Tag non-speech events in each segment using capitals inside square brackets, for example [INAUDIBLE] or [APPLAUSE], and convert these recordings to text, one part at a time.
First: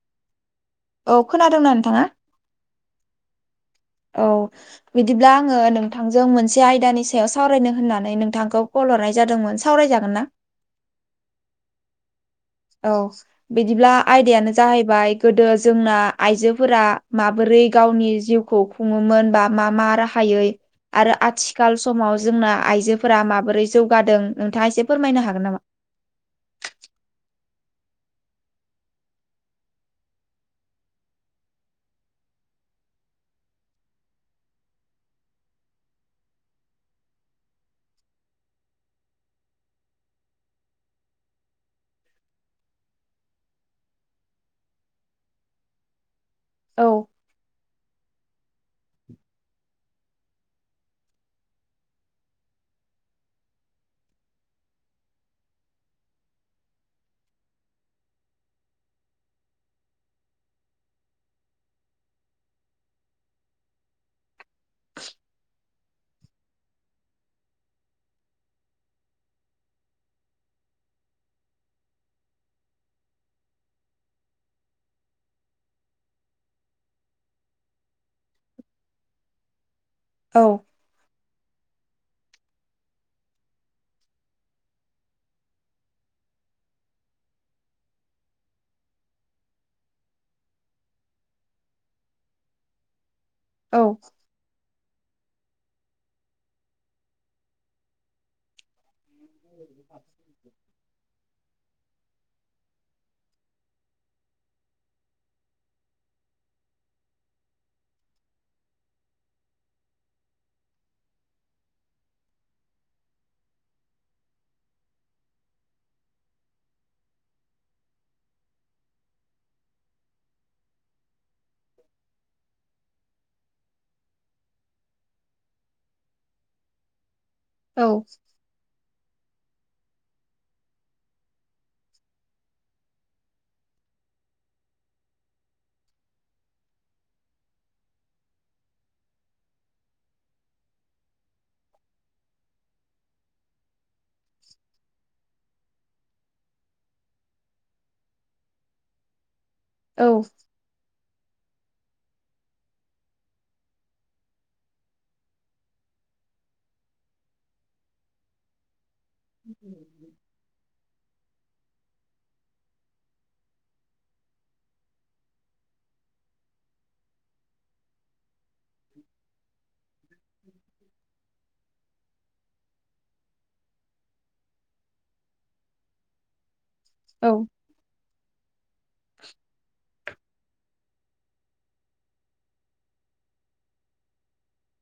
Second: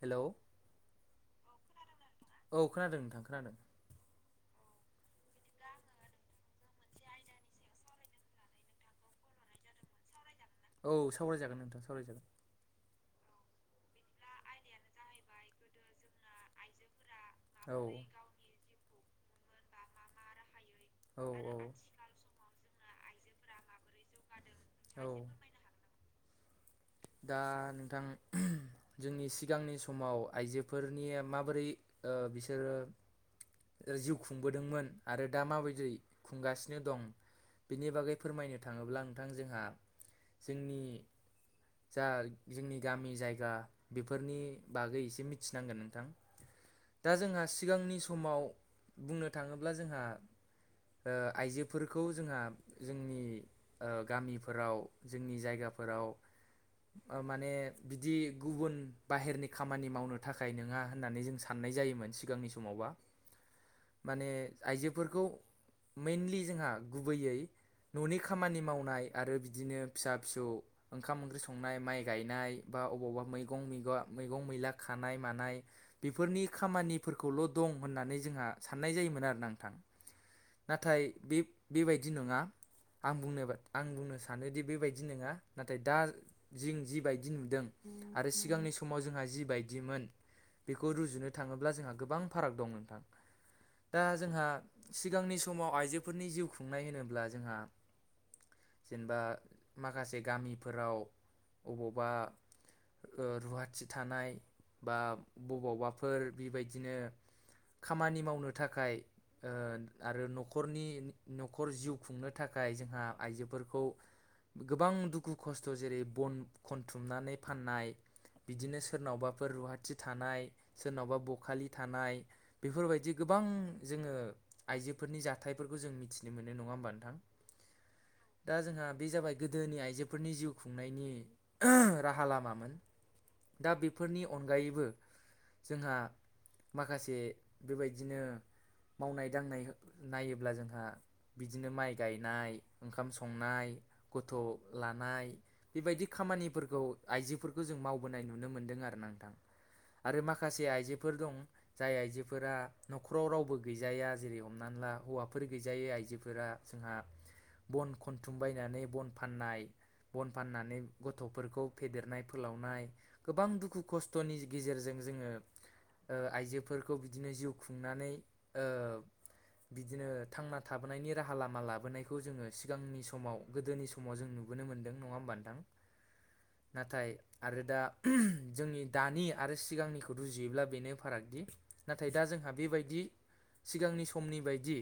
Hello औ औ खोनादोंना नोंथाङा? औ खोनादों नोंथां खोनादों। औ बिदिब्ला आङो नोंथांजों मोनसे आयदानि सायाव सावरायनो होननानै नोंथांखौ कल हरनाय जादोंमोन। सावरायजागोन ना? औ सावरायजागोन नोंथां सावरायजागोन। औ बिदिब्ला आयदायानो जाहैबाय गोदो जोंना आइजोफोरा माबोरै औ गावनि जिउखौ खुङोमोन बा मा मा राहायै आरो औ औ आथिखाल समाव जोंना आइजोफोरा माबोरै जौगादों नोंथाङा एसे औ फोरमायनो हागोन नामा? दा नोंथां जोंनि सिगांनि समाव आइजोफोरनिया माबोरै ओ बिसोरो जिउ खुंबोदोंमोन आरो दा माबायदियै खुंगासिनो दं। बिनि बागै फोरमायनो थाङोब्ला नोंथां जोंहा जोंनि जा जोंनि गामि जायगा बेफोरनि बागै एसे मिथिनांगोन नोंथां। औ दा जोंहा सिगांनि समाव बुंनो थाङोब्ला जोंहा ओ आइजोफोरखौ जोंहा जोंनि ओ गामिफोराव जोंनि जायगाफोराव अ माने बिदि गुबुन बाहेरनि खामानि मावनो थाखाय नङा होननानै जों साननाय जायोमोन सि सिगांनि समावबा। [INAUDIBLE] माने आइजोफोरखौ मेइनलि जोंहा गुबैयै न'नि खामानि मावनाय आरो बिदिनो फिसा फिसौ ओंखाम ओंख्रि सं संनाय माइ गायनाय बा अबावबा मैगंगं मैगं मैला खानाय मानाय बेफोरनि खामानिफोरखौल' दं होननानै जोंहा साननाय जायोमोन आरोना नोंथां। औ नाथाय बे बेबायदि नङा। आं बुंनो ब आं बुंनो सानोदि बेबायदि नङा नाथाय दा जिं जिबायदि नुदों आरो सिगांनि समाव जोंहा जिबायदिमोन। बेखौ रुजुनो थाङोब्ला जोंहा गोबां फाराग दं नोंथां औ दा जोंहा सिगांनि समाव आइजोफोरनि जिउ खुंनाय होनोब्ला जोंहा जेनेबा माखासे गामिफोराव अबावबा ओ रुवाथि थानाय बा बबावबाफोर बेबायदिनो खामानि मावनो थाखाय ओ आरो न'खरनि न'खर जिउ खुंनो थाखाय जोंहा आइजोफोरखौ गोबां दुखु खस्थ' जेरै बन खनथुमनानै फाननाय बिदिनो सोरनावबाफोर रुवाथि थानाय सोरनावबा बखालि थानाय। बेफोरबायदि गोबां जोङो आइजोफोरनि जाथायफोरखौ जों मिथिनो मोनो नङा होमबा नोंथां? औ। दा जोंहा बे जाबाय गोदोनि आइजोफोरनि जिउ खुंनायनि राहा लामामोन। दा बेफोरनि अनगायैबो जोंहा माखासे बेबायदिनो मावनाय दांनाय हो नायोब्ला जोंहा बिदिनो माइ गायनाय ओंखाम संनाय गथ' लानाय बेबायदि खामानिफोरखौ आइजोफोरखौ जों मावबोनाय नुनो मोन्दों आरोना नोंथां औ आरो मा खासे आइजोफोर दं जाय आइजोफोरा न'खराव रावबो गैजाया जेरै हमनानै ला हौवाफोर गैजायै आइजोफोरा जोंहा बन खनथुम बायनानै बन फाननाय बन फाननानै गथ'फोरखौ फेदेरनाय फोलावनाय गोबां दुखु खस्थ'नि गेजेरजों जोङो ओ आइजोफोरखौ बिदिनो जिउ खुंनानै ओ बिदिनो थांना थाबोनायनि राहा लामा लाबोनायखौ जोङो सिगांनि समाव गोदोनि समाव जों नुबोनो मोन्दों। नङा होमबा नोंथां? नाथाय आरो दा जोंनि दानि आरो सिगांनिखौ रुजुयोब्ला बेनो फारागदि नाथाय दा जोंहा बेबायदि सिगांनि समनि बायदि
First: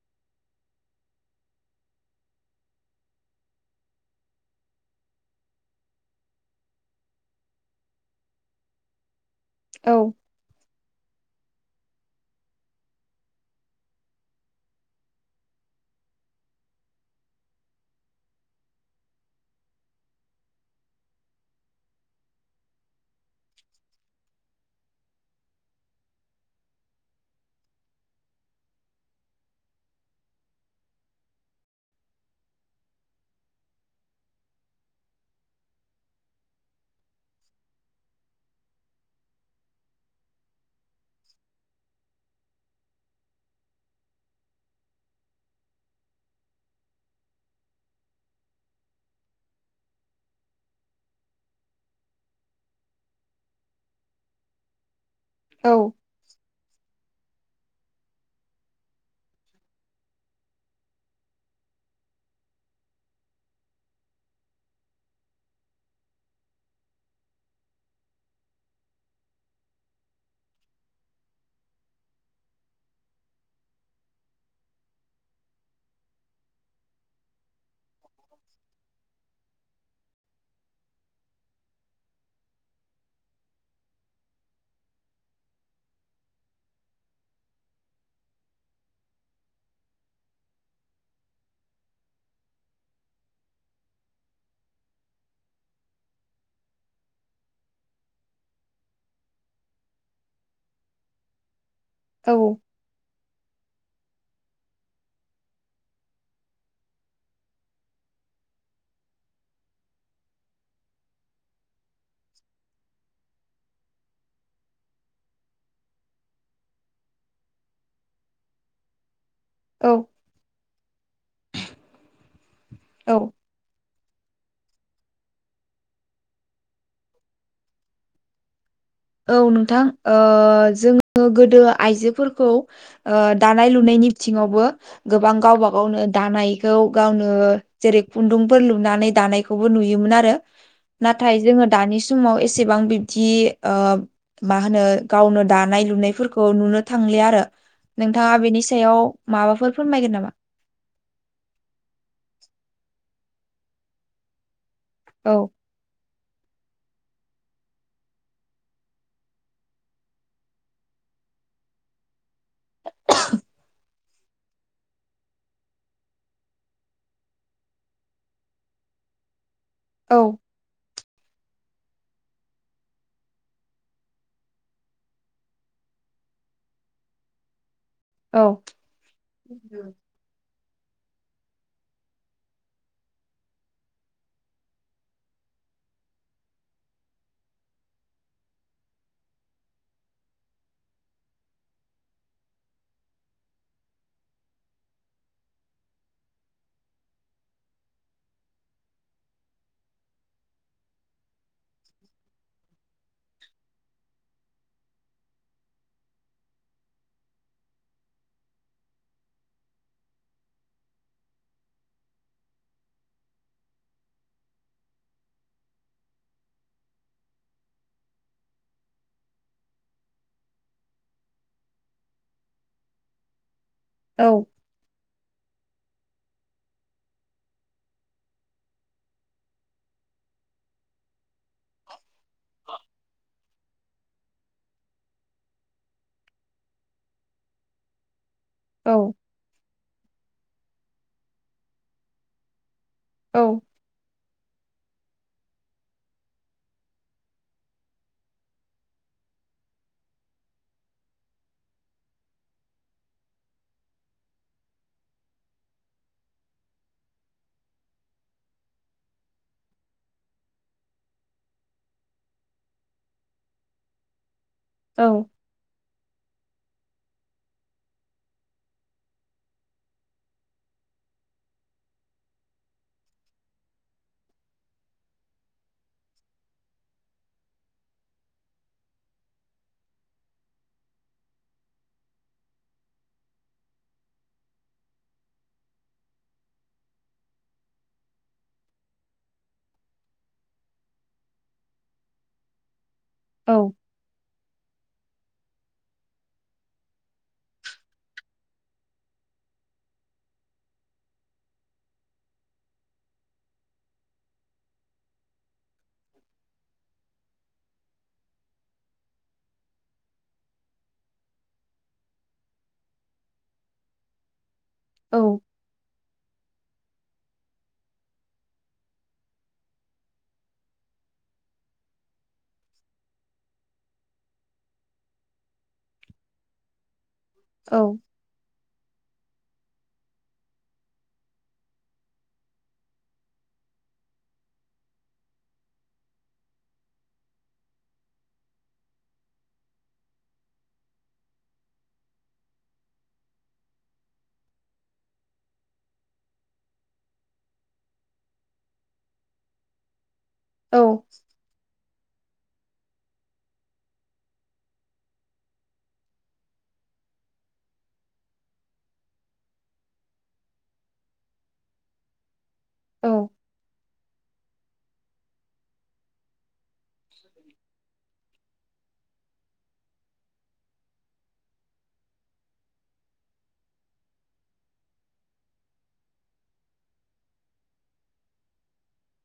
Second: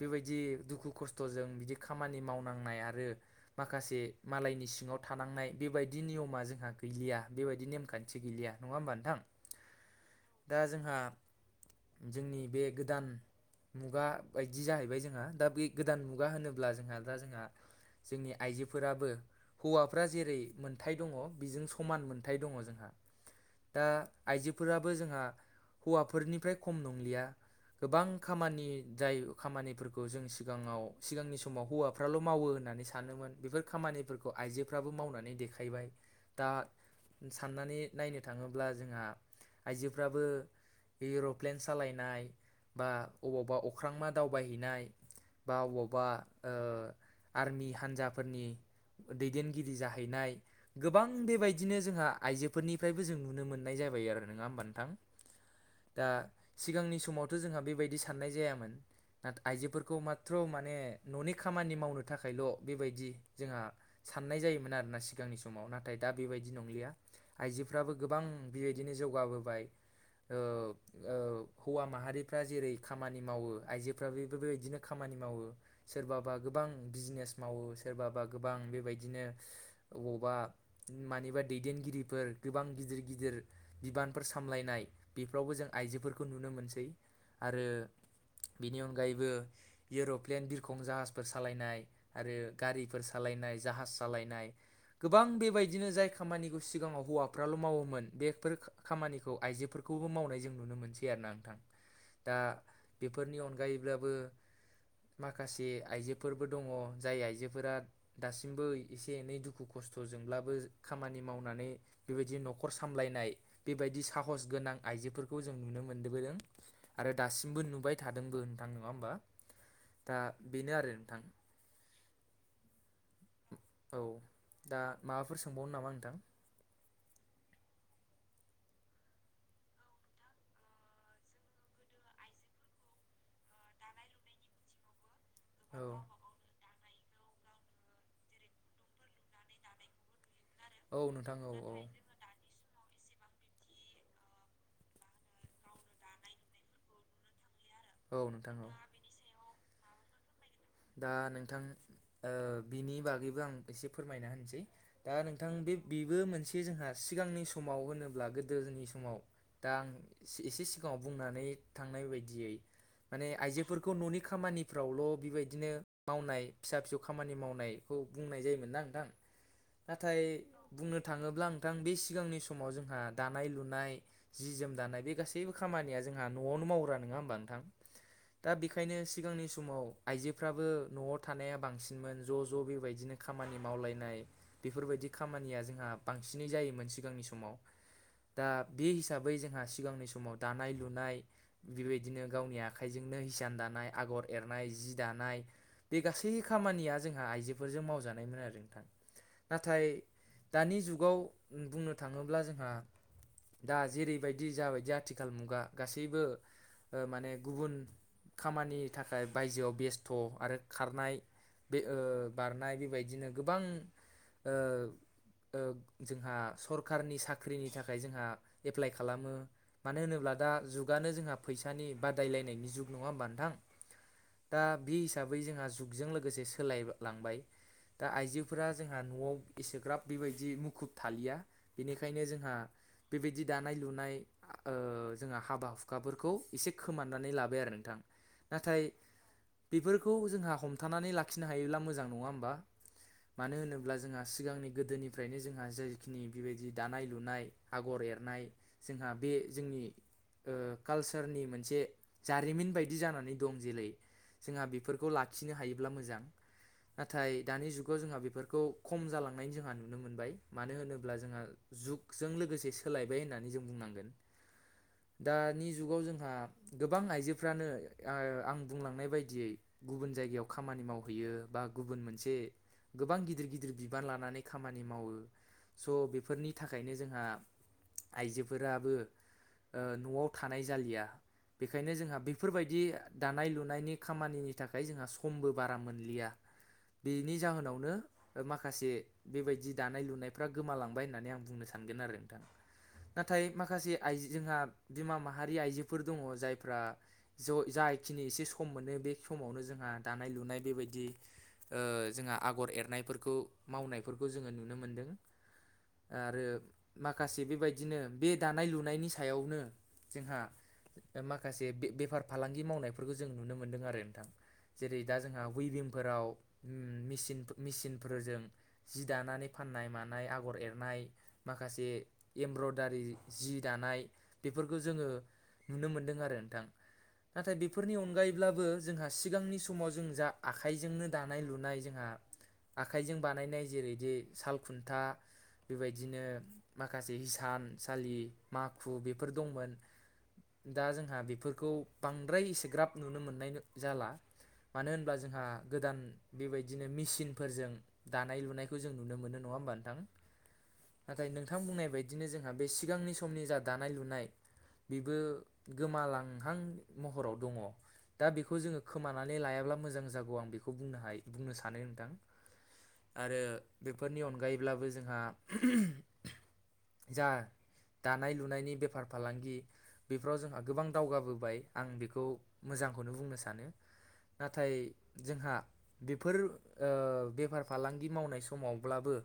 बेबायदि दुखु खस्थ'जों बिदि खामानि मावनांनाय आरो माखासे मालायनि सिङाव थानांनाय बेबायदि नियमा जोंहा गैलिया बेबायदि नेमखान्थि गैलिया नङा होमबा नोंथां? औ। दा जोंहा जोंनि बे गोदान मुगा बायदि जाहैबाय जोंहा दा बे गोदान मुगा होनोब्ला जोंहा दा जोंहा जोंनि आइजोफोराबो हौवाफ्रा जेरै मोनथाय दङ बेजों समान मोनथाय दङ जोंहा। दा आइजोफोराबो जोंहा हौवाफोरनिफ्राय खम नंलिया गोबां खामानि जाय खामानिफोरखौ जों सिगाङाव सिगांनि समाव हौवा फ्राल' मावो होन्नानै सानोमोन बेफोर खामानि फोरखौ आइजोफ्राबो मावनानै देखायबाय दा साननानै नायनो थाङोब्ला जोंहा आइजोफ्राबो एर'प्लेन सालायनाय बा अबावबा अख्रांमा दावबायहैनाय बा अबावबा ओ आर्मि हान्जाफोरनि दैदेनगिरि जाहैनाय गोबां बेबायदिनो जोंहा आइजोफोरनिफ्रायबो जों नुनो मोननाय जाबाय आरो नङा होमबा नोंथां? औ। दा सिगांनि समावथ' जोंहा बेबायदि साननाय जायामोन। [UNINTELLIGIBLE] आइजोफोरखौ माथ्र' माने न'नि खामानि मावनो थाखायल' बेबायदि जोंहा साननाय जायोमोन आरोना सिगांनि समाव नाथाय दा बेबायदि नंलिया। आइजोफ्राबो गोबां बेबायदिनो जौगाबोबाय ओ ओ हौवा माहारिफ्रा जेरै खामानि मावो आइजोफ्राबो बेबायदिनो खामानि मावो। सोरबाबा गोबां बिजिनेस मावो सोरबाबा गोबां बेबायदिनो अबावबा मानिबा दैदेनगिरिफोर गोबां गिदिर गिदिर बिबानफोर सामलायनाय बेफोरावबो जों आइजोफोरखौ नुनो मोनसै आरो बेनि अनगायैबो एर'प्लेन बिरखं जाहाजफोर सालायनाय आरो गारिफोर सालायनाय जाहाज सालायनाय गोबां बेबायदिनो जाय खामानिखौ सिगाङाव हौवाफ्राल' मावोमोन बेफोर खामानिखौ आइजोफोरखौबो मावनाय जों नुनो मोनसै आरोोना नोंथां दा बेफोरनि अनगायैब्लाबो माखासे आइजोफोरबो दङ जाय आइजोफोरा दासिमबो एसे एनै दुखु खस्थ'जोंब्लाबो खामानि मावनानै बेबायदि न'खर सामलायनाय बेबायदि साहस गोनां आइजोफोरखौ जों नुनो मोनबोबोदों आरो दासिमबो नुबाय थादोंबो नथां नङा होमबा औ दा बेनो आरो नोंथां औ औ दा माबाफोर सोंबावनो नामा नोंथां औ नोंथां जोङो गोदो आइजोफोरखौ दानाय लुनायनि बिथिङावबो गोबां गावबा औ गावनो दानाय खौ गावनो जेरै खुन्दुंफोर लुनानै दानायखौबो नुयोमोन आरो औ नाथाय नोंथां औ जोङो औ दानि समाव एसेबां बिब्दि मा होनो गावनो दानाय लुनायफोरखौ नुनो थांलि आरो औ नोंथाङा नोंथां बेनि औ सायाव माबाफोर फोरमायगोन नामा दा नोंथां बिनि बागैबो आं एसे फोरमायना होनसै दा औ नोंथां बे बेबो मोनसे जोंहा सिगांनि समाव होनोब्ला गोदोनि समाव दा आं एसे सिगाङाव बुंनानै थांनाय बायदियै माने आइजोफोरखौ न'नि खामानिफ्रावल' बेबायदि बिदिनो मावनाय फिसा फिसौ खामानि मावनायखौ बुंनाय जायोमोन ना नोंथां औ नाथाय बुंनो थाङोब्ला नोंथां बे सिगांनि समाव जोंहा दानाय लुनाय जि जोम दानाय बे गासैबो खामानिया जोंहा न'आवनो मावग्रा नङा होमबा नोंथां दा औ बेखायनो सिगांनि समाव आइजोफ्राबो न'आव थानाया बांसिनमोन ज' ज' बेबायदिनो खामानि मावलायनाय बेफोरबायदि खामानिया जोंहा बांसिनै जायोमोन सिगांनि समाव दा बे हिसाबै जोंहा सिगांनि समाव दानाय लुनाय बेबायदिनो गावनि आखाइजोंनो हिसान दानाय आगर एरनाय जि दानाय बे गासै खामानिया जोंहा आइजोफोरजों मावजानायमोन आरो नोंथां नाथाय दानि जुगाव बुंनो थाङोब्ला जोंहा दा जेरैबायदि जाबायदि आथिखाल मुगा गासैबो माने गुबुन खामानि थाखाय बायजोआव बेस्थ' आरो खारनाय बे बारनाय बेबायदिनो गोबां ओ जोंहा सरखारारनि साख्रिनि थाखाय जोंहा एप्लाइ खालामो मानो होनोब्ला दा जुगानो जोंहा फैसानि बादायलायनायनि जुग नङा होमबा नोंथां औ ओ दा बे हिसाबै जोंहा जुगजों लोगोसे सोलायलांबाय दा आइजोफोरा जोंहा न'आव एसेग्राब बेबायदि मुखुब थालिया बेनिखायनो जोंहा बेबायदि दानाय लुनाय ओ जोंहा हाबा हुखाफोरखौ एसे खोमाननानै लाबाय आरो नोंथां नाथाय औ बेफोरखौ जोंहा हमथानानै लाखिनो हायोब्ला मोजां नङा होमबा औ मानो होनो अब्ला जोंहा सिगांनि गोदोनिफ्रायनो जोंहा जायखिनि बेबायदि दानाय लुनाय आगर एरनाय जोंहा बे जोंनि ओ कालसारनि मोनसे जारिमिन बायदि जानानै दं जेरै जोंहा बेफोरखौ लाखिनो हायोब्ला मोजां नाथाय दानि जुगाव जोंहा बेफोरखौ खम जालांनाय जोंहा नुनो मोनबाय मानो होनोब्ला जोंहा जुगजों लोगोसे सोलायबाय होननानै जों बुंनांगोन औ दानि जुगाव जोंहा गोबां आइजोफ्रानो आ-आं बुंलांनाय बायदि दियै गुबुन जायगायाव खामानि मावहैयो बा गुबुन मोनसे गोबां गिदिर गिदिर बिबान लानानै खामानि मावो। स' बेफोरनि थाखायनो जोंहा आइजोफोराबो ओ न'आव थानाय जालिया बेखायनो जोंहा बेफोरबायदि दानाय लुनायनि खामानिनि थाखाय जोंहा समबो बारा मोनलिया बिनि जाहोनावनो ओ माखासे बेबायदि दानाय लुनायफ्रा गोमालांबाय होननानै आं बुंनो सानगोन आरो नोंथां। नाथाय औ माखासे आइजो जोंहा बिमा माहारि आइजोफोर दङ जायफ्रा ज'-जा खिनि एसे सेम मोनो बे समावनो जोंहा दानाय लुनाय बेबायदि ओ जोंहा आगर एरनायफोरखौ मावनायफोरखौ जोङो नुनो मोनदों। आरो माखासे बेबायदिनो बे दानाय लुनायनि सायावनो जोंहा माखासे बे-बेफार फालांगि मावनायफोरखौ जों नुनो मोनदों आरो नोंथां। जेरै दा जोंहा उइभिंफोराव उम मेसिन मिसिनफोरजों जि दानानै फाननाय मानाय आगर एरनाय माखासे एमब्रयदारि जि दानाय बेफोरखौ जोङो नुनो मोनदों आरो नोंथां नाथाय बेफोरनि अनगायैब्लाबो जोंहा सिगांनि समाव जों जा आखाइजोंनो दानाय लुनाय जोंहा आखाइजों बानायनाय जेरै जे साल खुन्था बेबायदिनो माखासे हिसानसालि माखु बेफोर दंमोन। दा जोंहा बेफोरखौ बांद्राय एसे ग्राब नुनो मोननाय जाला। मानो होनब्ला जोंहा गोदान बेबायदिनो मेसिनफोरजों दानाय लुनायखौ जों नुनो मोनो नङा होमबा नोंथां? औ नाथाय नोंथां बुंनाय बाय बिदिनो जोंहा बे सिगांनि समनि जा दानाय लुनाय बेबो गोमालांहां महराव दङ। दा बेखौ जोङो खोमानानै लायाब्ला मोजां जागौ आं बेखौ बुंनो हायो बुंनो सानो नोंथां। औ आरो बेफोरनि अनगायैब्लाबो जोंहा जा दानाय लुनायनि बे फार फालांगि बेफोराव जोंहा गोबां दावगाबोबाय आं बेखौ मोजांखौनो बुंनो सानो नाथाय जोंहा बेफोर ओ बेफार फालांगि मावनाय समावब्लाबो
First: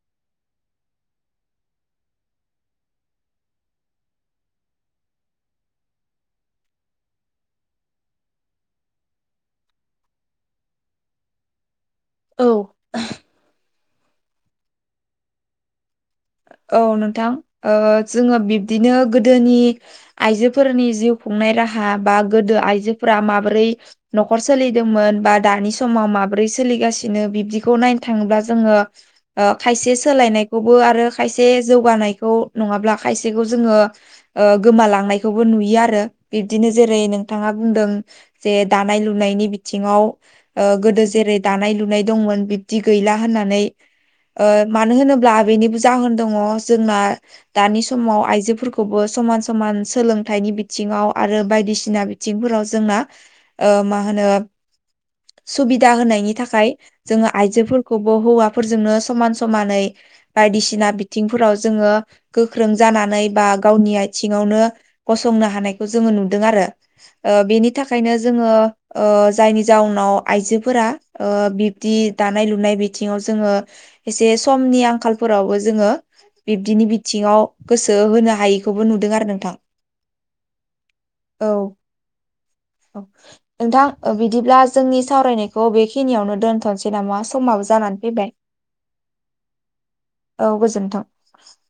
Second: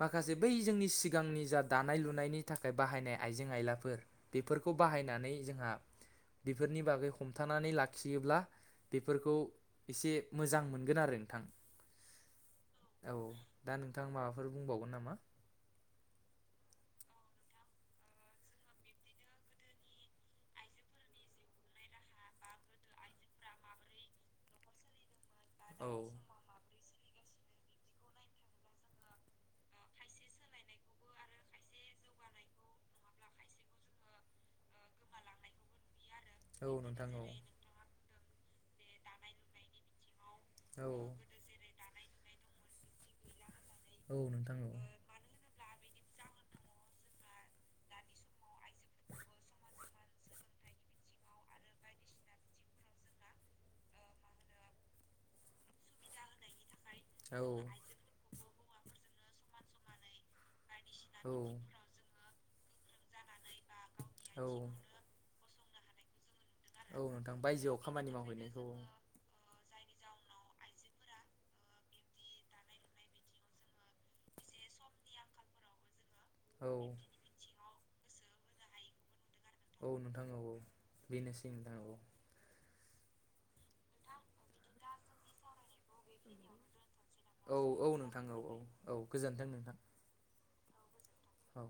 माखासे बै जोंनि सिगांनि जा दानाय लुनायनि थाखाय बाहायनाय आइजें आइलाफोर बेफोरखौ बाहायनानै जोंहा बेफोरनि बागै हम थानानै लाखियोब्ला बेफोरखौ एसे मोजां मोनगोन आरो नोंथां। औ औ दा नोंथां माबाफोर बुंबावगोन नामा? औ नोंथां ओ जोङो बिब्दिनो गोदोनि आइजोफोरनि जिउ खुंनाय राहा बा गोदो आइजोफोरा माबोरै न'खर सोलिदोंमोन बा दानि औ समाव माब्रै सोलिगासिनो बिबदि खौ नायनो थाङोब्ला जोङो ओ खायसे सोलायनायखौबो आरो खायसे जौगानायखौ नङाब्ला खायसेखौ जोङो ओ गोमालांनायखौबो नुयो आरो बिब्दिनो औ जेरै नोंथां औ नोंथाङा बुंदों जे दानाय लुनायनि बिथिङाव ओ गोदो जेरै दानाय लुनाय औ दंमोन बिब्दि गैला होननानै। औ ओ नोंथां औ मानो होनोब्ला बेनिबो जाहोन दङ जोंना दानि समाव आइजोफोरखौबो समान समान सोलोंथायाइनि बिथिङाव आरो बायदिसिना बिथिंफोराव जोंना ओ मा होनो सुबिदा होनायनि थाखाय जोङो औ आइजोफोरखौ बो हौवाफोरजोंनो समान समानै बायदि। बायदिसिना औ बिथिंफोराव जोङो गोख्रों जानानै बा गावनि औ आथिङावनो। गसंनो हानायखौ जोङो नुदों आरो औ नोंथां बेनि बायजोआव खामानि थाखायनो जोङो। मावहैनायखौ जायनि जाउनाव आइजोफोरा बिब्दि दानाय लुनाय बिथिङाव जोङो। एसे समनि आंखालफोरावबो। जोङो औ बिब्दिनि बिथिङाव गोसो होनो हायैखौबो नुदों आरो नोंथां। औ नोंथां औ औ बेनोसै नोंथां औ। औ। नोंथां बिदिब्ला जोंनि सावरायनायखौ बेखिनियावनो दोनथ'नोसै नामा औ समाबो औ जानानै नोंथां फैबाय। औ औ औ गोजोन्थों नोंथां। औ गोजोन्थों। औ।